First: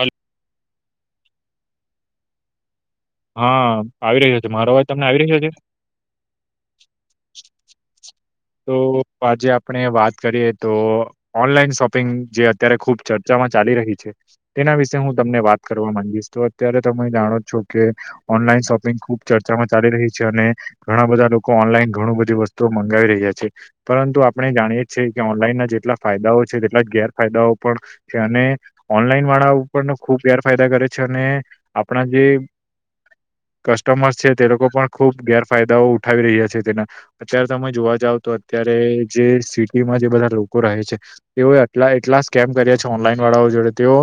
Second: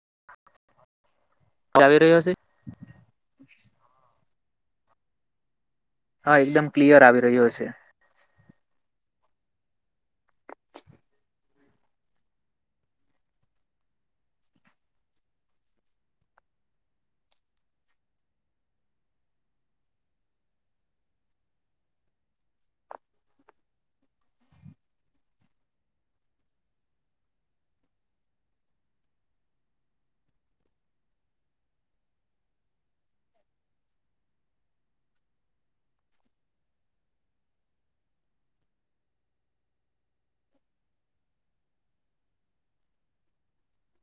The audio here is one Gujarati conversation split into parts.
હલ [unintelligible] આવી રહ્યો છે. હા આવી રહ્યો છે મારો અવાજ તમને આવી રહ્યો છે. હા એકદમ ક્લિયર આવી રહ્યો છે. તો આજે આપણે વાત કરીએ તો ઓનલાઈન શોપિંગ જે અત્યારે ખુબ ચર્ચા. ચાલી રહી છે. તેના વિશે હું તમને વાત કરવા માંગીશ તો અત્યારે તમે જાણો છો કે ઓનલાઈન શોપિંગ ખુબ ચર્ચા માં ચાલી રહી છે અને ઘણા બધા લોકો ઓનલાઈન ઘણું બધી વસ્તુઓ મંગાવી રહ્યા છે. છે, પરંતુ આપણે જાણીએીએ કે ઓનલાઈન ના જેટલા ફાયદાઓ છે તેટલા જ ગેરફાયદાઓ પણ છે. ઓનલાઈન વાળા ઉપર ખૂબેરફાયદા કરે છે અને આપણા જે [inaudible] કસ્ટમર્સ છે તે લોકો પણ ખુબ ગેરફાયદાઓ ઉઠાવી રહ્યા છે તેના અત્યારે તમે જોવા જાવ તો અત્યારે જે સિટીમાં જે બધા લોકો રહે છે તેઓ એટલા એટલા સ્કેમ કર્યા છે ઓનલાઈન જોડે તેઓ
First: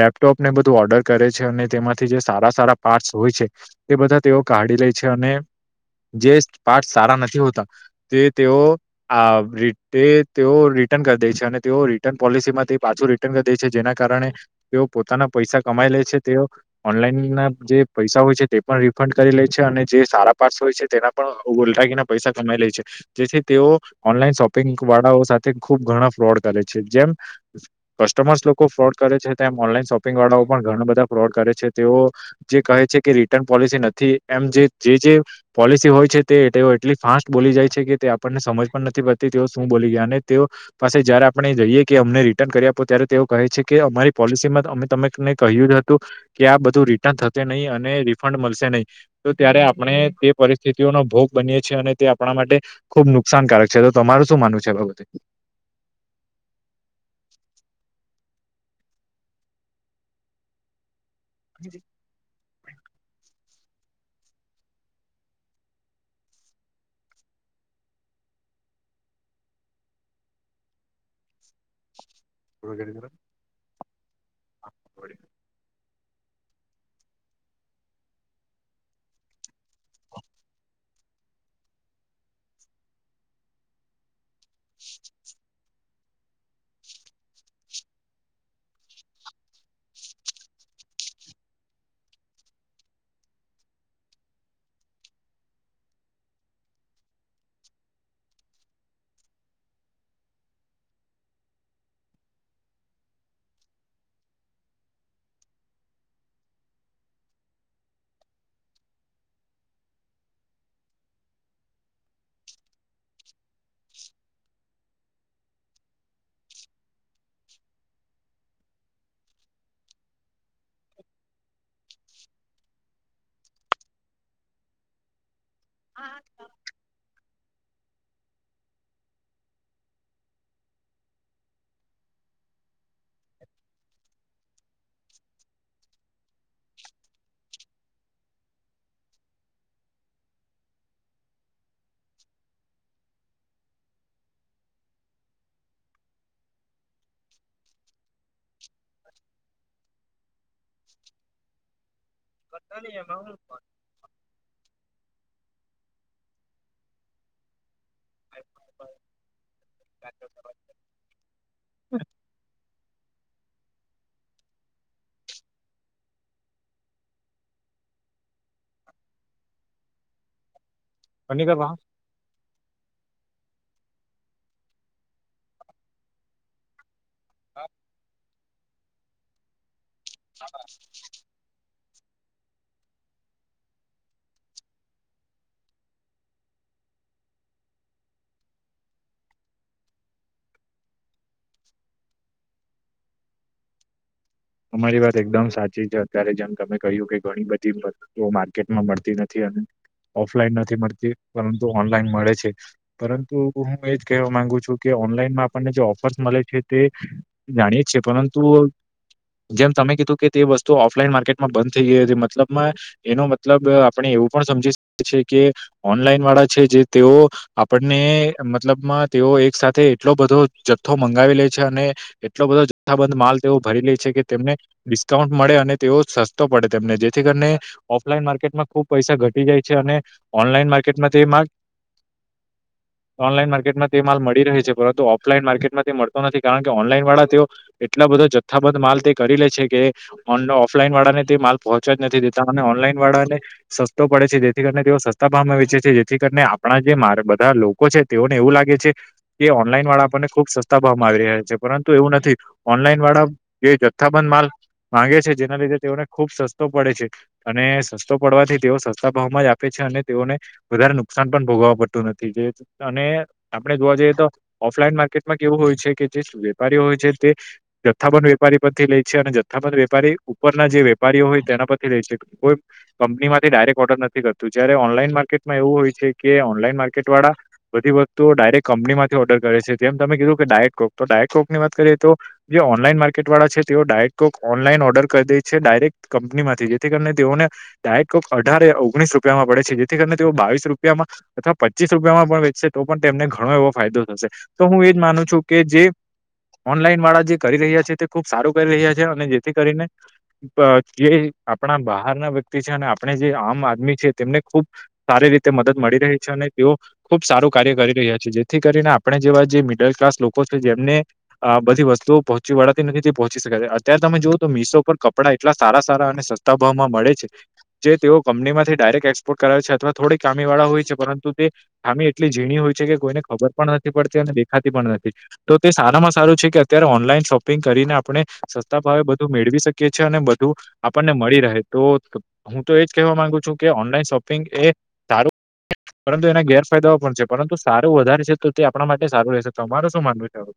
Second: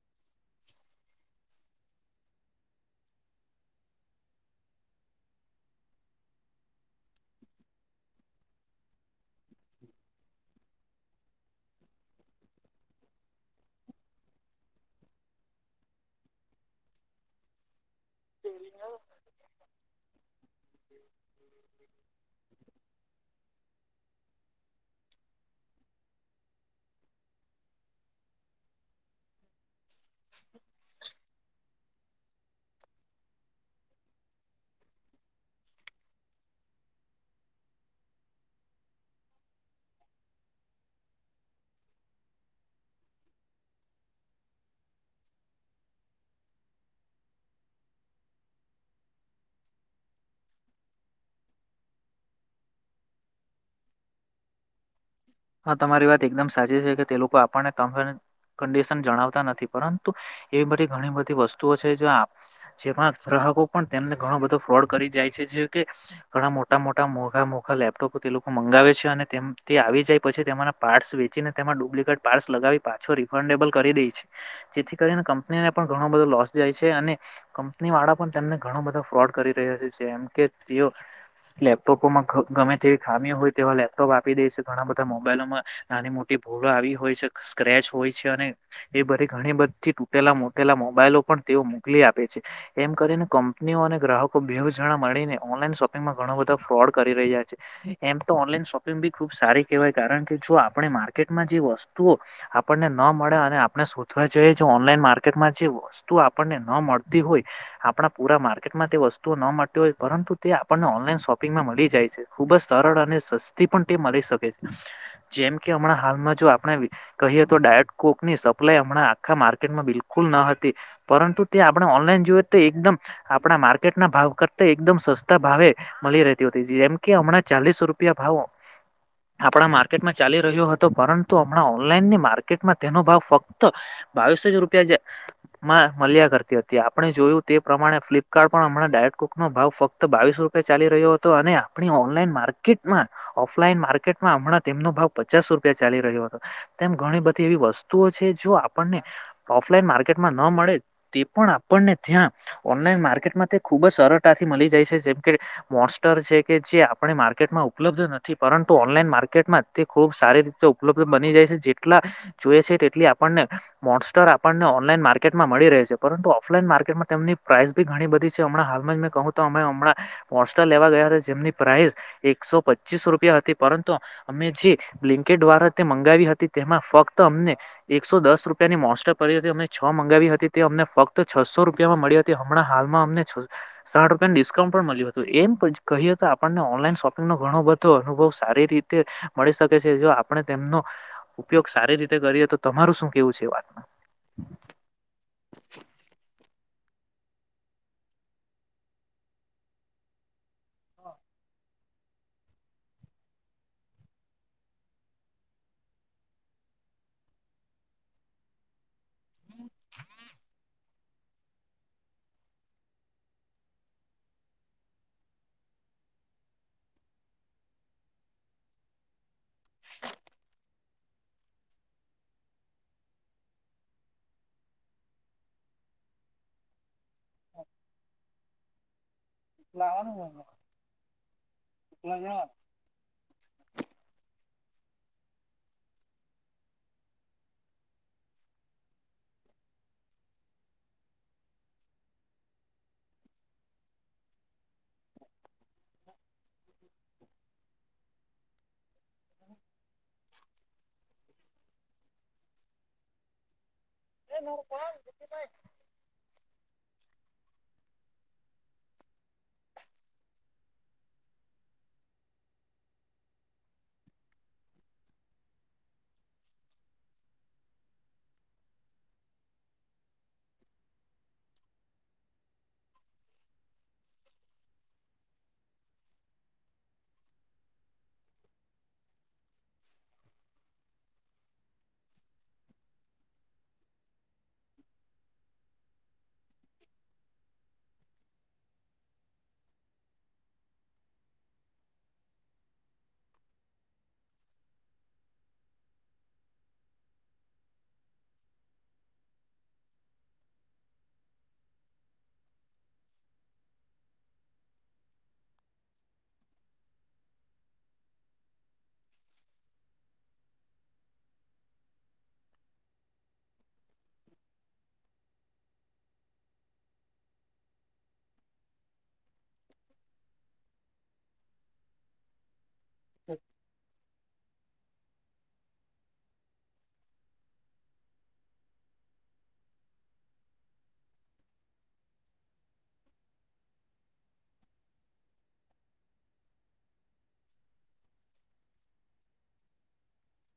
લેપટોપ ને બધું ઓર્ડર કરે છે અને તેમાંથી જે સારા સારા પાર્ટ્સ હોય છે. તે બધા તેઓ કાઢી લે છે અને જે પાર્ટ સારા નથી હોતા તે તેઓ તેઓ રિટર્ન કરી દે છે અને તેઓ રિટર્ન પોલિસી માંથી પાછું રિટર્ન દે છે જેના કારણે તેઓ પોતાના પૈસા કમાઈ લે છે તેઓ ઓનલાઈન ના જે પૈસા હોય છે તે પણ રિફંડ કરી લે છે અને જે સારા પાર્સ હોય છે તેના પણ ઓલરાકીીના પૈસા કમાઈ લે છે. તે ઓનલા શોપિંગ વાળાઓ સાથે ખુબ ઘણા ફ્રોડ કરે છે જેમ કસ્ટમ લોકો ફ્રોડ કરે છે તેમ ઓનલાઈન શોપિંગ વાળાઓ પણ ઘણા બધા ફ્રોડ કરે છે તેઓ જે કહે છે કે રિટર્ન. પોલિસી નથી એમ જે જે પોલિસી હોય છે તે એટલી ફાસ્ટ બોલી જાય છે કે તે આપણને સમજ પણ નથી પડતી તેઓ શું બોલી ગયા અને તેઓ પાસે જયારે આપણે જઈએ કે અમને રિટર્ન કરી આપો ત્યારે તેઓ કહે છે કે અમારી પોલિસીમાં અમે તમેને કહ્યું હતું કે આ બધું રિટર્ન થશે નહીં અને રિફંડ મળશે નહીં તો ત્યારે આપણે તે પરિસ્થિતિઓનો ભોગ બનીએ છીએ અને તે આપણા માટે ખુબ નુકસાનકારક છે તો તમારું શું માનવું છે બાબતે? હા તમારી વાત એકદમ સાચી છે કે તે લોકો આપણને ક કંડિશન જણાવતા નથી પરંતુ એવી બધી ઘણી બધી વસ્તુઓ છે જો આપ જેમાં ગ્રાહકો પણ તેમને ઘણો બધો ફ્રોડ કરી જાય છે જે કે ઘણા મોટા મોટા મોઘા મોઘા લેપટોપ તે લોકો મંગાવે છે અને તેમ તે આવી જાય પછી તેના પાર્ટ્સ વેચીને તેમાં ડુપ્લિકેટ પાર્ટ્સ લગાવી પાછો રિફન્ડેબલ કરી દે છે. જેથી કરીને કંપનીને પણ ઘણો બધો લોસ જાય છે અને કંપની વાળા પણ તેમને ઘણો બધા ફ્રોડ કરી રહ્યા છેમ કે લેપટોપોમાં ગમે તેવી ખામીઓ હોય તેવા લેપટોપ આપી દે છે. મોબાઈલમાં નાની મોટી ભૂળો આવી હોય છે સ્ક્રેચ હોય છે અને એ બધી ઘણી બધીથી તૂટેલા મોટેલા મોબાઈ તે મોકલી આપે છે એમ કરીને કંપનીઓ અને ગ્રાહકો બેહ જણા મળીને ઓનલાઈનો. શોપિંગમાં ઘો બધો ફ્રોડ કરી રહ્યા છે એમ તો ઓનલાઈન શોપિંગ બી ખુબ સારી. કવાય કારણ કે જો આપણે માર્કેટમાં જે વસ્તુઓ આપણને ન મળે અને આપણે શોધવા જઈએ. ઓનલાઈન માર્કેટમાં જે વસ્તુ આપણને ન મળતી હોય આપણા પુરા માર્કેટમાં તે વસ્તુઓ ન મળતી. પરંતુ તે આપણને ઓનલાઈન શોપિંગમાં મળી જાય છે ખુબ જ સરળ અને સસ્તી પણ તે મળી શકે છે. [inaudible] જેમ કે હમણાં હાલમાં જો આપણે કહીએ તો ડાયટકોક ની સપ્લાય હમણાં આખા માર્કેટમાં બિલકુલ પરંતુ ત્યા આપણે ઓનલાઈન જોમ આપણા માર્કેટના ભાવ કરતા એકમ સ ભાવે મળી રહેતી હતી જેમ કે હમણાં ચાલીસ રૂપિયા ભાવો આપણા માર્કેટમાં ચાલી રહ્યો હતો પરંતુ હમણાં ઓનલાઈન ની માર્કેટમાં તેનો ભાવ ફક્ત બજ રૂપિયામાં મળ્યા કરતી હતી આપણે જોયું તે પ્રમાણે ફ્લિપકાર્ટ પણ હમણાં ડાયક ભાવ ફત બાવીસ રૂપ ચાલી રહ્યો હતો અને આપ ઓનલાઈન માર્કેટમાં ઓફલાન માટ માં હમણાં તેમનો ભાવ પચાસ રૂપિયા ચાલી રહ્યો હતો તેમ ઘણી બધી એવી વસ્તુઓ છે જો આપણને ઓફલાઈન માર્કેટમાં ન મળે તે પણ પણને ત્યાં ઓનલાઈન માર્કેટમાં ખુબ જ સરળતાથી મળી જાય છે જે છે મોસ્ટર છે કે જે આપણે માર્કેટમાં ઉપલબ્ધ નથી પરંતુ ઓનલાઈન માર્કેટમાં તે ખૂબ સારી રીતે ઉપલબ્ધ બની જાય છે જેટલા જોએ છે. એટ આપને મોસ્ટર આપણને ઓનલાઈન માર્કેટમાં મળી રહે છે પરંતુ ઓફલાઈન માર્કેટમાં તેમની પ્રાઇસ બી ઘણી બધી છે હમણાં હાલમાં જ મેં કહ તો અમે હમણાં પહચ લેવા ગયા હતા જેમની પ્રાઇસ એકસો પચીસ રૂપિયા હતા પરંતુ અમે જે બ્લિન્કેટ દ્વારા તે મંગાવી હતી તેમાં ફક્ત અમને એકસો દસ રૂપ તેની મોસ્ટ પરરી હતી અમને છ મંગાવી હતી તે અમને ફક્ત છસો મળી હતી હમણાં હાલમાં અમને સા રૂપિયા ડિસ્કાઉન્ટ પણ મળ્યું હતું એમ કહી આપણને. ઓનલાઈન શોપિંગો ઘો બધો અનુવ છે. સારી રીતે મળી શકે છે જો આપણે તેમનો ઉપયોગ સારી રીતે કરીએ તો તમારું શું કેવું છે. વાત [inaudible] અમારી વાત એકદમ સાચી છે અત્યારે જેમ તમે કહ્યું કે ઘણી બધી વસ્તુઓ માર્કેટમાં મળતી નથી. [inaudible] ઓફલાઈન નથી મળતી પરંતુ ઓનલાઈન મળે છે પરંતુ હું એજ કહેવા માંગુ છું કે. ઓનલાઈનમાં આપણને જે ઓફર્સ મળે છે તે જાણીએ છે પરંતુ. જેમ તમે કીધું કે તે વસ્તુ ઓ. ઓફલાઈન માર્કેટમાં બંધ થઈ ગય મતલબમાં એનો મતલબ આપણે એવું પણ સમજીકી છી કે. ઓનલાઈન વાળા છે જે તેઓ આપણને મતલબમાં તેઓ એક. સાથે એટલો બધો જથ્થો મંગાવી લે છે અને એટલો બધો જથ્થાબંધ માલ તેઓ ભરી લે છે કે. તેમને ડિસ્કાઉન્ટ મળે અને તેઓ સસ્તો પડે તેમને જેથી કરીને ઓફલાઈન માર્કેટમાં ખૂબ. પૈસા ઘટી જાય છે અને લાવવાનું ઓનલાઈન માર્કેટમાં તે માર્. હોય ઓનલાઈન માર્કેટમાં તે માલ મળી રહે છે. પરંતુ ઓફલાઈન માર્કેટમાં મળતો નથી કારણ કે ઓનલાઈન વાળા તેઓ એટલા બધા જથ્થાબંધ માલ તે. કરી લે છે કે ઓફલાઈન વાળાને તે માલ પહોંચવા જ નથી દેતા અને ઓનલાઈન વાળાને સસ્તો. પડે છે જેથી કરીને તેઓ સસ્તા ભાવમાં વેચે છે જેથી કરીને આપણા જે મા બધા લોકો છે તેઓને એવું લાગે છે એ ઓનલાઈન વાળા આપણને ખુબ સસ્તા ભાવમા આપી રહ્યા છે પરંતુ એવુ નથી ઓનલાઈન વાળા જે જથાબંધ માલ માંગે છે જેના લીધે તેઓને ખુબ સસ્તો પડે છે અને સસ તો પડવાથી તેઓ સસ્તા ભાવમા જ આપે છે અને તેઓને વધારે નુકસાન પણ ભોગવવા પડતું નથી અને આપડે જોવા જઈએ તો ઓફલાઈન માર્કેટમા કેવું હોય છે કે જે વેપારીઓ હોય છે તે જથા વેપારી થી લે છે અને જથ્થાબંધ વેપારી ઉપરના જે વેપારીઓ હોય તેના પરથી લે છે કોઈ કંપનીમાંથી ડા યરેક ઓર્ડર નથી કરતુ જયારે ઓનલાઈન માર્કેટમા એવું હોય છે કે ઓનલાઈન માર્કેટ વાળા બધી વસ્તો ડાયરેક કંપની માંથી ઓર્ડર કરે છે તેમ તમે કીધું કે ડાયટ કોક તો ડાયટ કોક ની વાત કરીએ તો જે ઓનલાઈન માર્કેટ વાળ છે તેઓ ડાયરેક્ટ કોક ઓનલાઈન ઓર્ડર કરી દે છે ડાયરેક્ટ કંપનીમાંથી જેથી કરીને તેઓને ડાયટ કોક અઢારે ઓગણીસ રૂપિયામા પડે છે જેથી કરીને તેઓ બાવીસ રૂપિયામા અથવા પચીસ રૂપિયામા પણ વેચશે તો પણ તેમને ઘણો એવો ફાયદો થશે. તો હું એજ માનુ છુ કે જે ઓનલાઈન વાળા જે કરી રહ્યા છે, તે ખૂબ સારું કરી રહ્યા છે, અને જેથી કરીને જે આપણા બહાર ના વ્યક્તિ છે અને આપણે જે આમ આદમી છે તેમને ખુબ સારી રીતે મદદ મળી રહી છે અને તેઓ ખુબ સારું કાર્ય કરી રહ્યા છે, જેથી કરીને આપણે જેવા જે મિડલ ક્લાસ લોકો છે જેમને બધી વસ્તુઓ પહોંચી વળવા નથી તે પહોંચી શક અત્યારે તમે જુઓ તો મીશો પર કપડા એટલા સારા સારા અને સસ્તા ભાવમા મળે છે જે તેઓ કંપનીમાથી ડાયરેક્ટ એક્સપોર્ટ કરાવે છે અથવા થોડીક ખામી વાળા હોય છે પરંતુ તે ખામી એટલી ઝીણી હોય છે કે કોઈને ખબર પણ નથી પડતી દેખાતી નથી તો તે સારામાં સારું છે કે અત્યારે ઓનલાઈન શોપિંગ પિંગ કરીને આપણે સસ્તા ભાવે બધું મેળવી શકીએ છીએ અને બધું આપણને મળી રહે તો હું તો એજ કહેવા માંગુ છુ કે ઓનલાઈન શોપિંગ એ સારું પરંતુ એના ગેરફાયદાઓ પણ છે પરંતુ સારું વધારે છે તો તે આપણા માટે સારું રહેશે તમાર શું માનવું છે [inaudible]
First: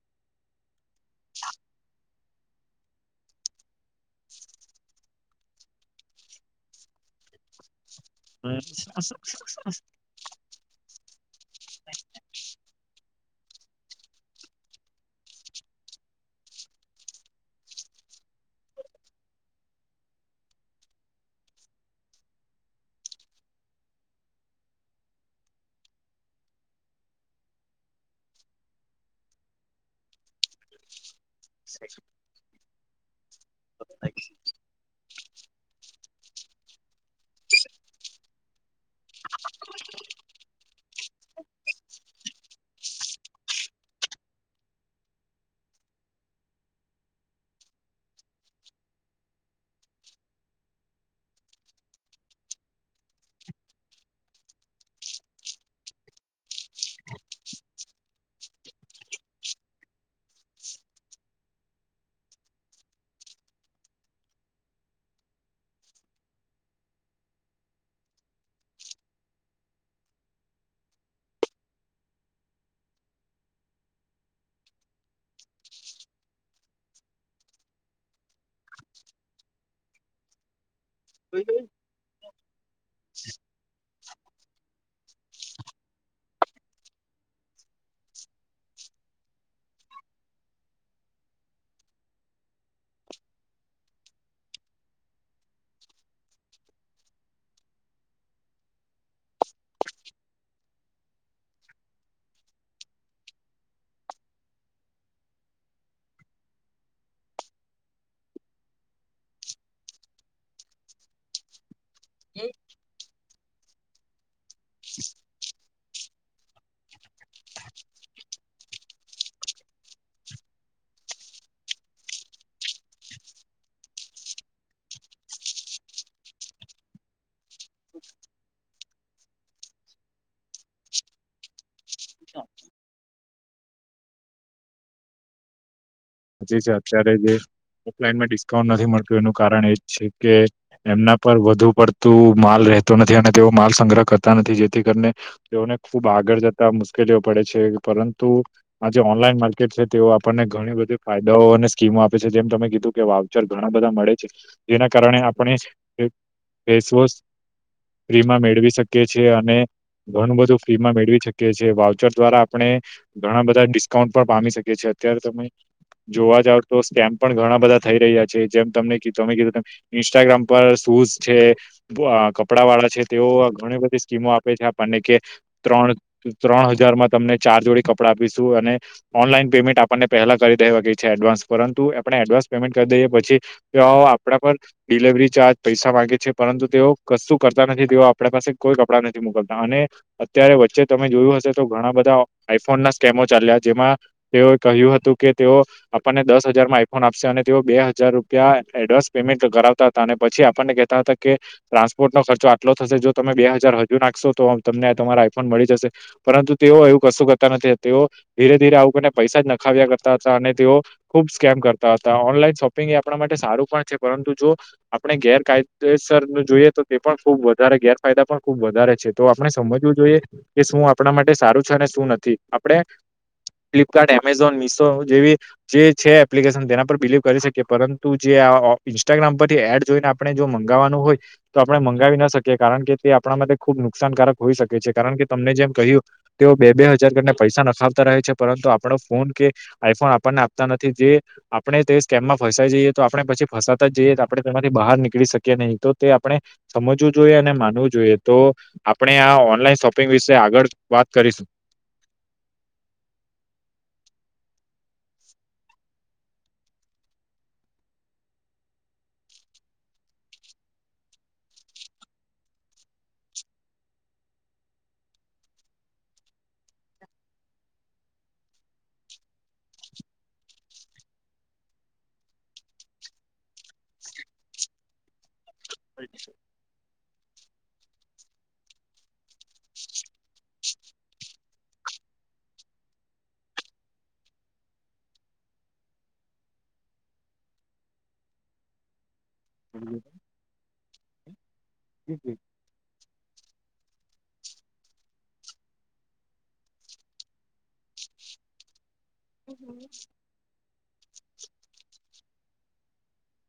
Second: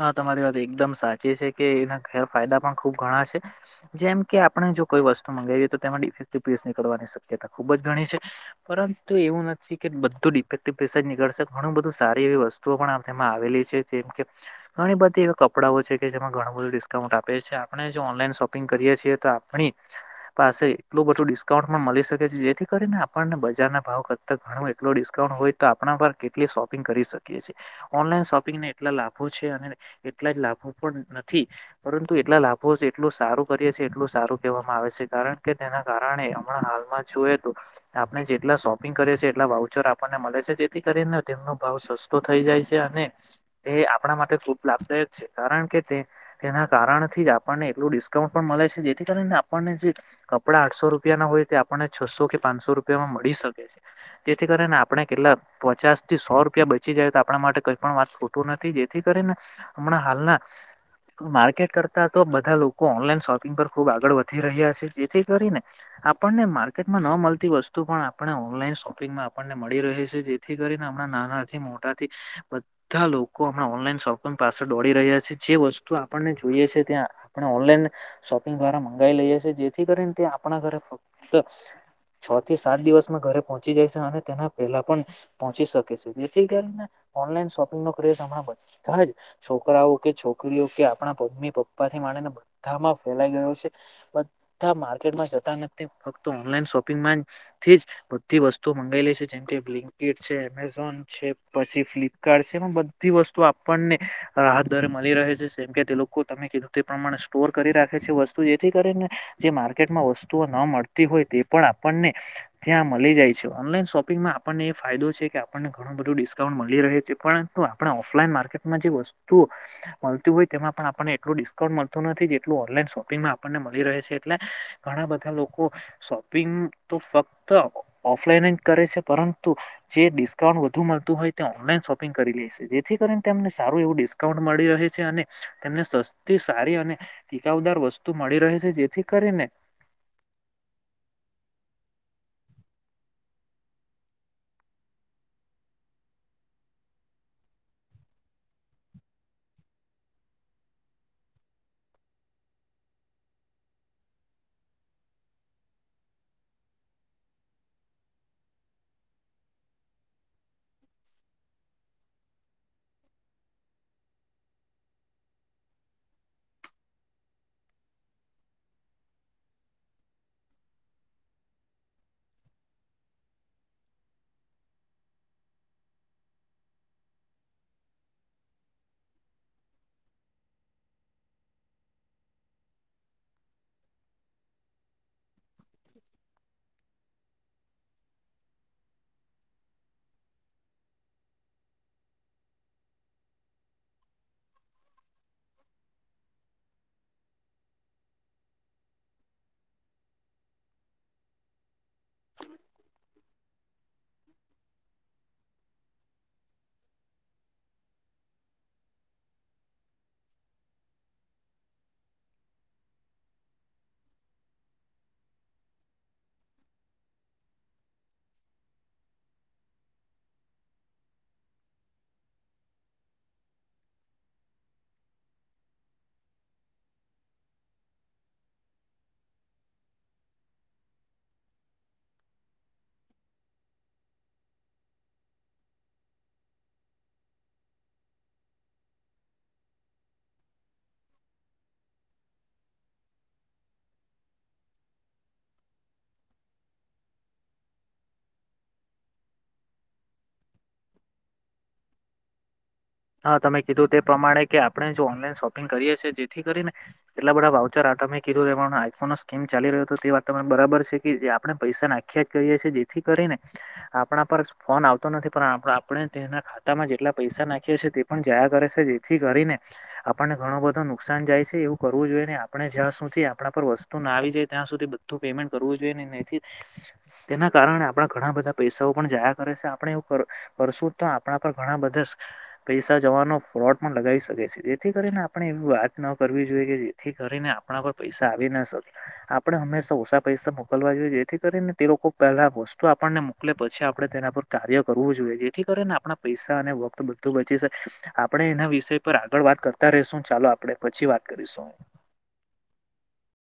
હા તમારી વાત એકદમ સાચી છે કે એના ખ ફાયદા પણ ખુબ ઘણા છે જેમ કે આપણે જો કોઈ વસ્તુ મંગાવીએ તો તેમાં ઇફેક્ટિવ પેસ નીકળવાની શકય તા ખૂબ જ ગણી છે આ પરંતુ એવું નથી કે બધું ડિફેક્ટિવ પીસજ નીકળશે ઘણું બધું સારી એવી વસ્તુઓ પણ એમાં આવેલી છે જેમ કે ઘણી બધી એવા કપડાંઓ છે કે જેમાં ઘણું બધું ડિસ્કાઉન્ટ આપે છે આપણે જો ઓનલાઈન શોપિંગ કરીએ છીએ આપણી પાસે એટલું બધું ડિસ્કાઉન્ટ પણ મલી શકે છે જેથી કરીને આપણને બજાર ના ભાવ કરતા ઘણું એટલો ડિસ્કાઉન્ટ હોય તો આપણા પર કેટલી શોપિંગ કરી શકીએ ઓનલાઈન શોપિંગના એટલા લાભ છે, અને એટલા જ લાભો પણ નથી, પરંતુ એટલા લાભો, એટલું સારું. કરીએ છીએ, એટલું સારું કહેવામાં આવે છે. કારણ કે તેના કારણે, હમણાં હાલમા જોએ તો આપણે જેટલા શોપિંગ કરીએ છે, એટલા વાઉચર આપણે ને. મળે છે, જેથી કરીને તેમનો ભાવ સસ્તો થઈ જાય છે અને એ આ પણા માટે ખૂબ લાભદાયક છે, કારણ કે તે તેના કારણથી જ આપણને એટલું ડિસ્કાઉન્ટ પણ મળે છે, જેથી કરીને આપણને જે કપડા આઠસો રૂપિયા ના હોય તે આપણને છસો કે પાંચસો રૂપિયામાં મળી શકે છે. જેથી કરીને આપણે કેટલાક પચાસ થી સો રૂપિયા બચી જાય, તો આપણા માટે કંઈ પણ વાત ખોટુ નથી. જેથી કરીને હમણાં હાલના માર્કેટ કરતા તો બધા લોકો ઓનલાઈન શોપિંગ પર ખુબ આગળ વધી રહ્યા છે, જેથી કરીને આપણને માર્કેટમાં ન મળતી વસ્તુ પણ આપને ઓનલાઈન શોપિંગમાં આપણને મળી રહે છે, જેથી કરીને નાના થી મોટાથી બધા લોકો ઓનલાઈન શોપિંગ પાછ ળદોડી રહ્યા છે. જે વસ્તુ આપણને જોઈએ છે, ત્યાં આપણે ઓનલાઈન શોપિંગ દ્વારા મંગાઈ લઈએ છે, જેથી કરીને તે આપણા ઘરે ફક્ત બાબતે? છ થી સાત દિવસમાં ઘરે પહોંચી જાય છે, અને તેના પેલા પણ પહોંચી શકે છે, જેથી કરીને ઓનલાઈન શોપિંગ નો ક્રેઝ હમણા બધા જ છોકરાઓ કે, છોકરીઓ કે આપણા મમ્મી-પપ્પાથી માણીને બધામાં ફેલાઈ ગયો. છે, બધા માર્કેટમાં જતા નથી, ફક્ત ઓનલાઈન શોપિંગમાંથી જ બધી. વસ્તુ મંગાવી લે છે. જેમ કે બ્લિંકિટ છે, એમેઝોન છે, પછી ફ્લિપકાર્ટ છે. એમાં બધી વસ્તુ. આપણને રાહત દરે મળી રહે છે. જેમ કે તે લોકો, તમે કીધું તે પ્રમાણે, સ્ટોર કરી રાખે છે વસ્તુ. જેથી કરીને, જે માર્કેટમાં વસ્તુઓ ન મળતી હોય, તે પણ આપણને ત્યાં મળી જાય. ઓનલાઇન શોપિંગમાં આપણને એ ફાયદો છે કે આપણને ઘણું બધું ડિસ્કાઉન્ટ મળી રહે છે, પરંતુ આપણા ઓફલાઈન માર્કેટમાં જે વસ્તુ મળતી હોય, તેમાં પણ આપણને એટલું ડિસ્કાઉન્ટ મળતું નથી, જેટલું ઓનલાઈન શોપિંગ આપણને મળી રહે છે, એટલે ઘણા બધા લોકો શોપિંગ તો ફક્ત ઓફલાઈન જ કરે છે, પરંતુ જે ડિસ્કાઉન્ટ વધુ મળતું હોય તે ઓનલાઈન શોપિંગ કરી લે છે, જે નેને સારું એવું ડિસ્કાઉન્ટ મળી રહે છે, અને તેમને સસ્તી, જે છે સારી અને અત્યારે જે તકાવ ઓફલાઈનમાં ડિસ્કાઉન્ટ નથી મળતું. એનું કારણ એજ છે કે એમના પર વધુ પડતું તો માલ રહેતો નથી, અને તેઓ માલ સંગ્રહ કરતા નથી. જેથી કરીને તેઓને ખુબ આગળ જતા મુશ્કેલી પડે છે. પરંતુ આ જે ઓનલાઈન માર્કેટ છે, તે આપણને ઘણી બધી ફાયદાઓ અને સ્કીમો આપે છે. જેમ તમે કીધું કે, વાઉચર ઘણા બધા મળે છે, જેના કારણે આપણે ફેસવોશ. ફ્રીમાં મેળવી શકીએ છીએ અને ઘણું બધું ફ્રીમાં મેળવી શકીએ છીએ વાઉચર દ્વારા આપણે ઘણા બધા ડિસ્કાઉન્ટ પણ પામી શકે છે, અત્યારે તમે જોવા જાવ તો સ્કેમ પણ ઘણા બધા થઈ રહ્યા છે, જેમ તમને તમે કીધું ઇન્સ્ટાગ્રામ પર શૂઝ છે, કપડા વાળા છે, તેઓ ઘણી બધી સ્કીમો આપે છે આપણને કે ત્રણ ત્રણ હજારમાં તમને ચાર જોડી કપડા આપીશું. અને ઓનલાઈન પેમેન્ટ આપણને પહેલા કરી દેવા ગઈ છે એડવાન્સ, પરંતુ આપણે એડવાન્સ પેમેન્ટ કરી દઈએ પછી આપણા પર ડિલવરી ચાર્જ. પૈસા માંગે છે, પરંતુ તેઓ કશું કરતા નથી. તેઓ આપણા પાસે કોઈ કપડાં નથી મોકલતા, અને અત્યારે. વચ્ચે તમે જોયું હશે, તો ઘણા બધા આઈફોન ના સ્કેમો ચાલ્યા, જેમાં તેઓએ કહ્યું હતું કે. તેઓ આપણને દસ હજારમાં આઈફોન આપશે, અને તેઓ બે હજાર રૂપિયા એડવાન્સ પેમેન્ટ કરાવતા હતા, અને પછી આપણને કહેતા હતા કે ટ્રાસપર્ટ નો ખર્ચો આટલો થશે. જો તમે બે હજુ નાખશો તો તમને તમારા આઈફોન મળી જશે, પરંતુ તેઓ એવું કશું કરતા નથી. તેઓ ધીરે ધરે આવુંને પૈસા જ નખાવ્યા કરુ. તેઓ ખુબ સ્કેમ કરતા હતા. ઓનલાઈન શોપિંગ એ આપણા માટે સારું પણ છે, પરંતુ જો આપણે ગેરકાયદેસરનું જોઈએ, તો તે પણ ખૂબ વધારે ગેરફાયદા પણ ખૂબ વધારે છે. તો આપણે સમજવું જોઈએ. શું આપણા માટે સારું છે અને શું નથી? આપણે ફ્લિપકાર્ટ, એમેઝોન મ જે જે છે, એપ્લિકેશન તેના પર બિલીવ કરી શકીએ. પરંતુ જે ઇન્સ્ટાગ્રામ પરથી એડ જોઈને, આપણે જો મંગાવવાનું હોય, તો આપણે મંગાવી ના શકીએ. કારણ કે તે આપણા માટે ખુબ નુકસાનકારક હોઈ શકે છે. કારણ કે તમને જેમ કહ્યું, તેઓ બે બે હજાર કરીને પૈસા નખાવતા રહે છે. પરંતુ આપણો ફોન કે આઈફોન આપણને આપતા નથી, જે આપણેે તે સ્કેમમાં ફસાઈ જઈએ, તો આપણે પછી ફસાતા જઈએ. તો આપણે બહાર નીકળી શકીએ નહીં. તો તે આપણે સમજવું જોઈએ અને માનવું જોઈએ. તો આપણે આ ઓનલાઈન શોપિંગ વિશે આગળ વાત કરીશું હા તમે કીધું તે પ્રમાણે કે આપણે જો ઓનલાઈન શોપિંગ કરીએ છીએ જેથી કરીને કેટલા બધા વાઉચર તમે કીધું એ આઈફોન નો સ્કીમ ચાલી રયો હતો તે વાત તમાને બરાબર છે, કે જે આપણે પૈસા નાખ્યા જ કરીએ છીએ જેથી કરીને આપણા પર ફોન આવતો નથી પણ આપણે તેના ખાતામાં જેટલા પૈસા નાખી તે પણ જાયા કરે છે, જેથી કરીને આપણને ઘણો બધો નુકસાન જાય છે, એવું કરવું જોઈએ ને આપણે જ્યાં સુધી આપણા પર વસ્તુ ના આવી જાય ત્યાં સુધી બધું પેમેન્ટ કરવું જોઈએ ને તેના કારણે કારણ આપણા ઘણા બધા પૈસાઓ પણ જાયા કરે છે, આપણે એવું કરશું તો આપણા પર ઘણા બધા પૈસા જવાનો ફ્રોડ પણ લગાવી શકે છે, જેથી કરીને આપણે એવી વાત ન કરવી જોઈએ કે જેથી કરીને આપણા કોઈ પૈસા આવી ના શકતા આપણે હંમેશા ઓછા પૈસા મોકલવા જોઈએ જેથી કરીને તે લોકો પહેલા વસ્તુ આપણને એલે પછી આપણે તેના પર કાર્ય કરવું જોઈએ જેથી કરીને આપણા પૈસા અને વખત બ ચી સક્સે આપણે એના વિષય પર આગળ વાત કરતા રશું ચાલો આપડે પછી વાત કરીશું.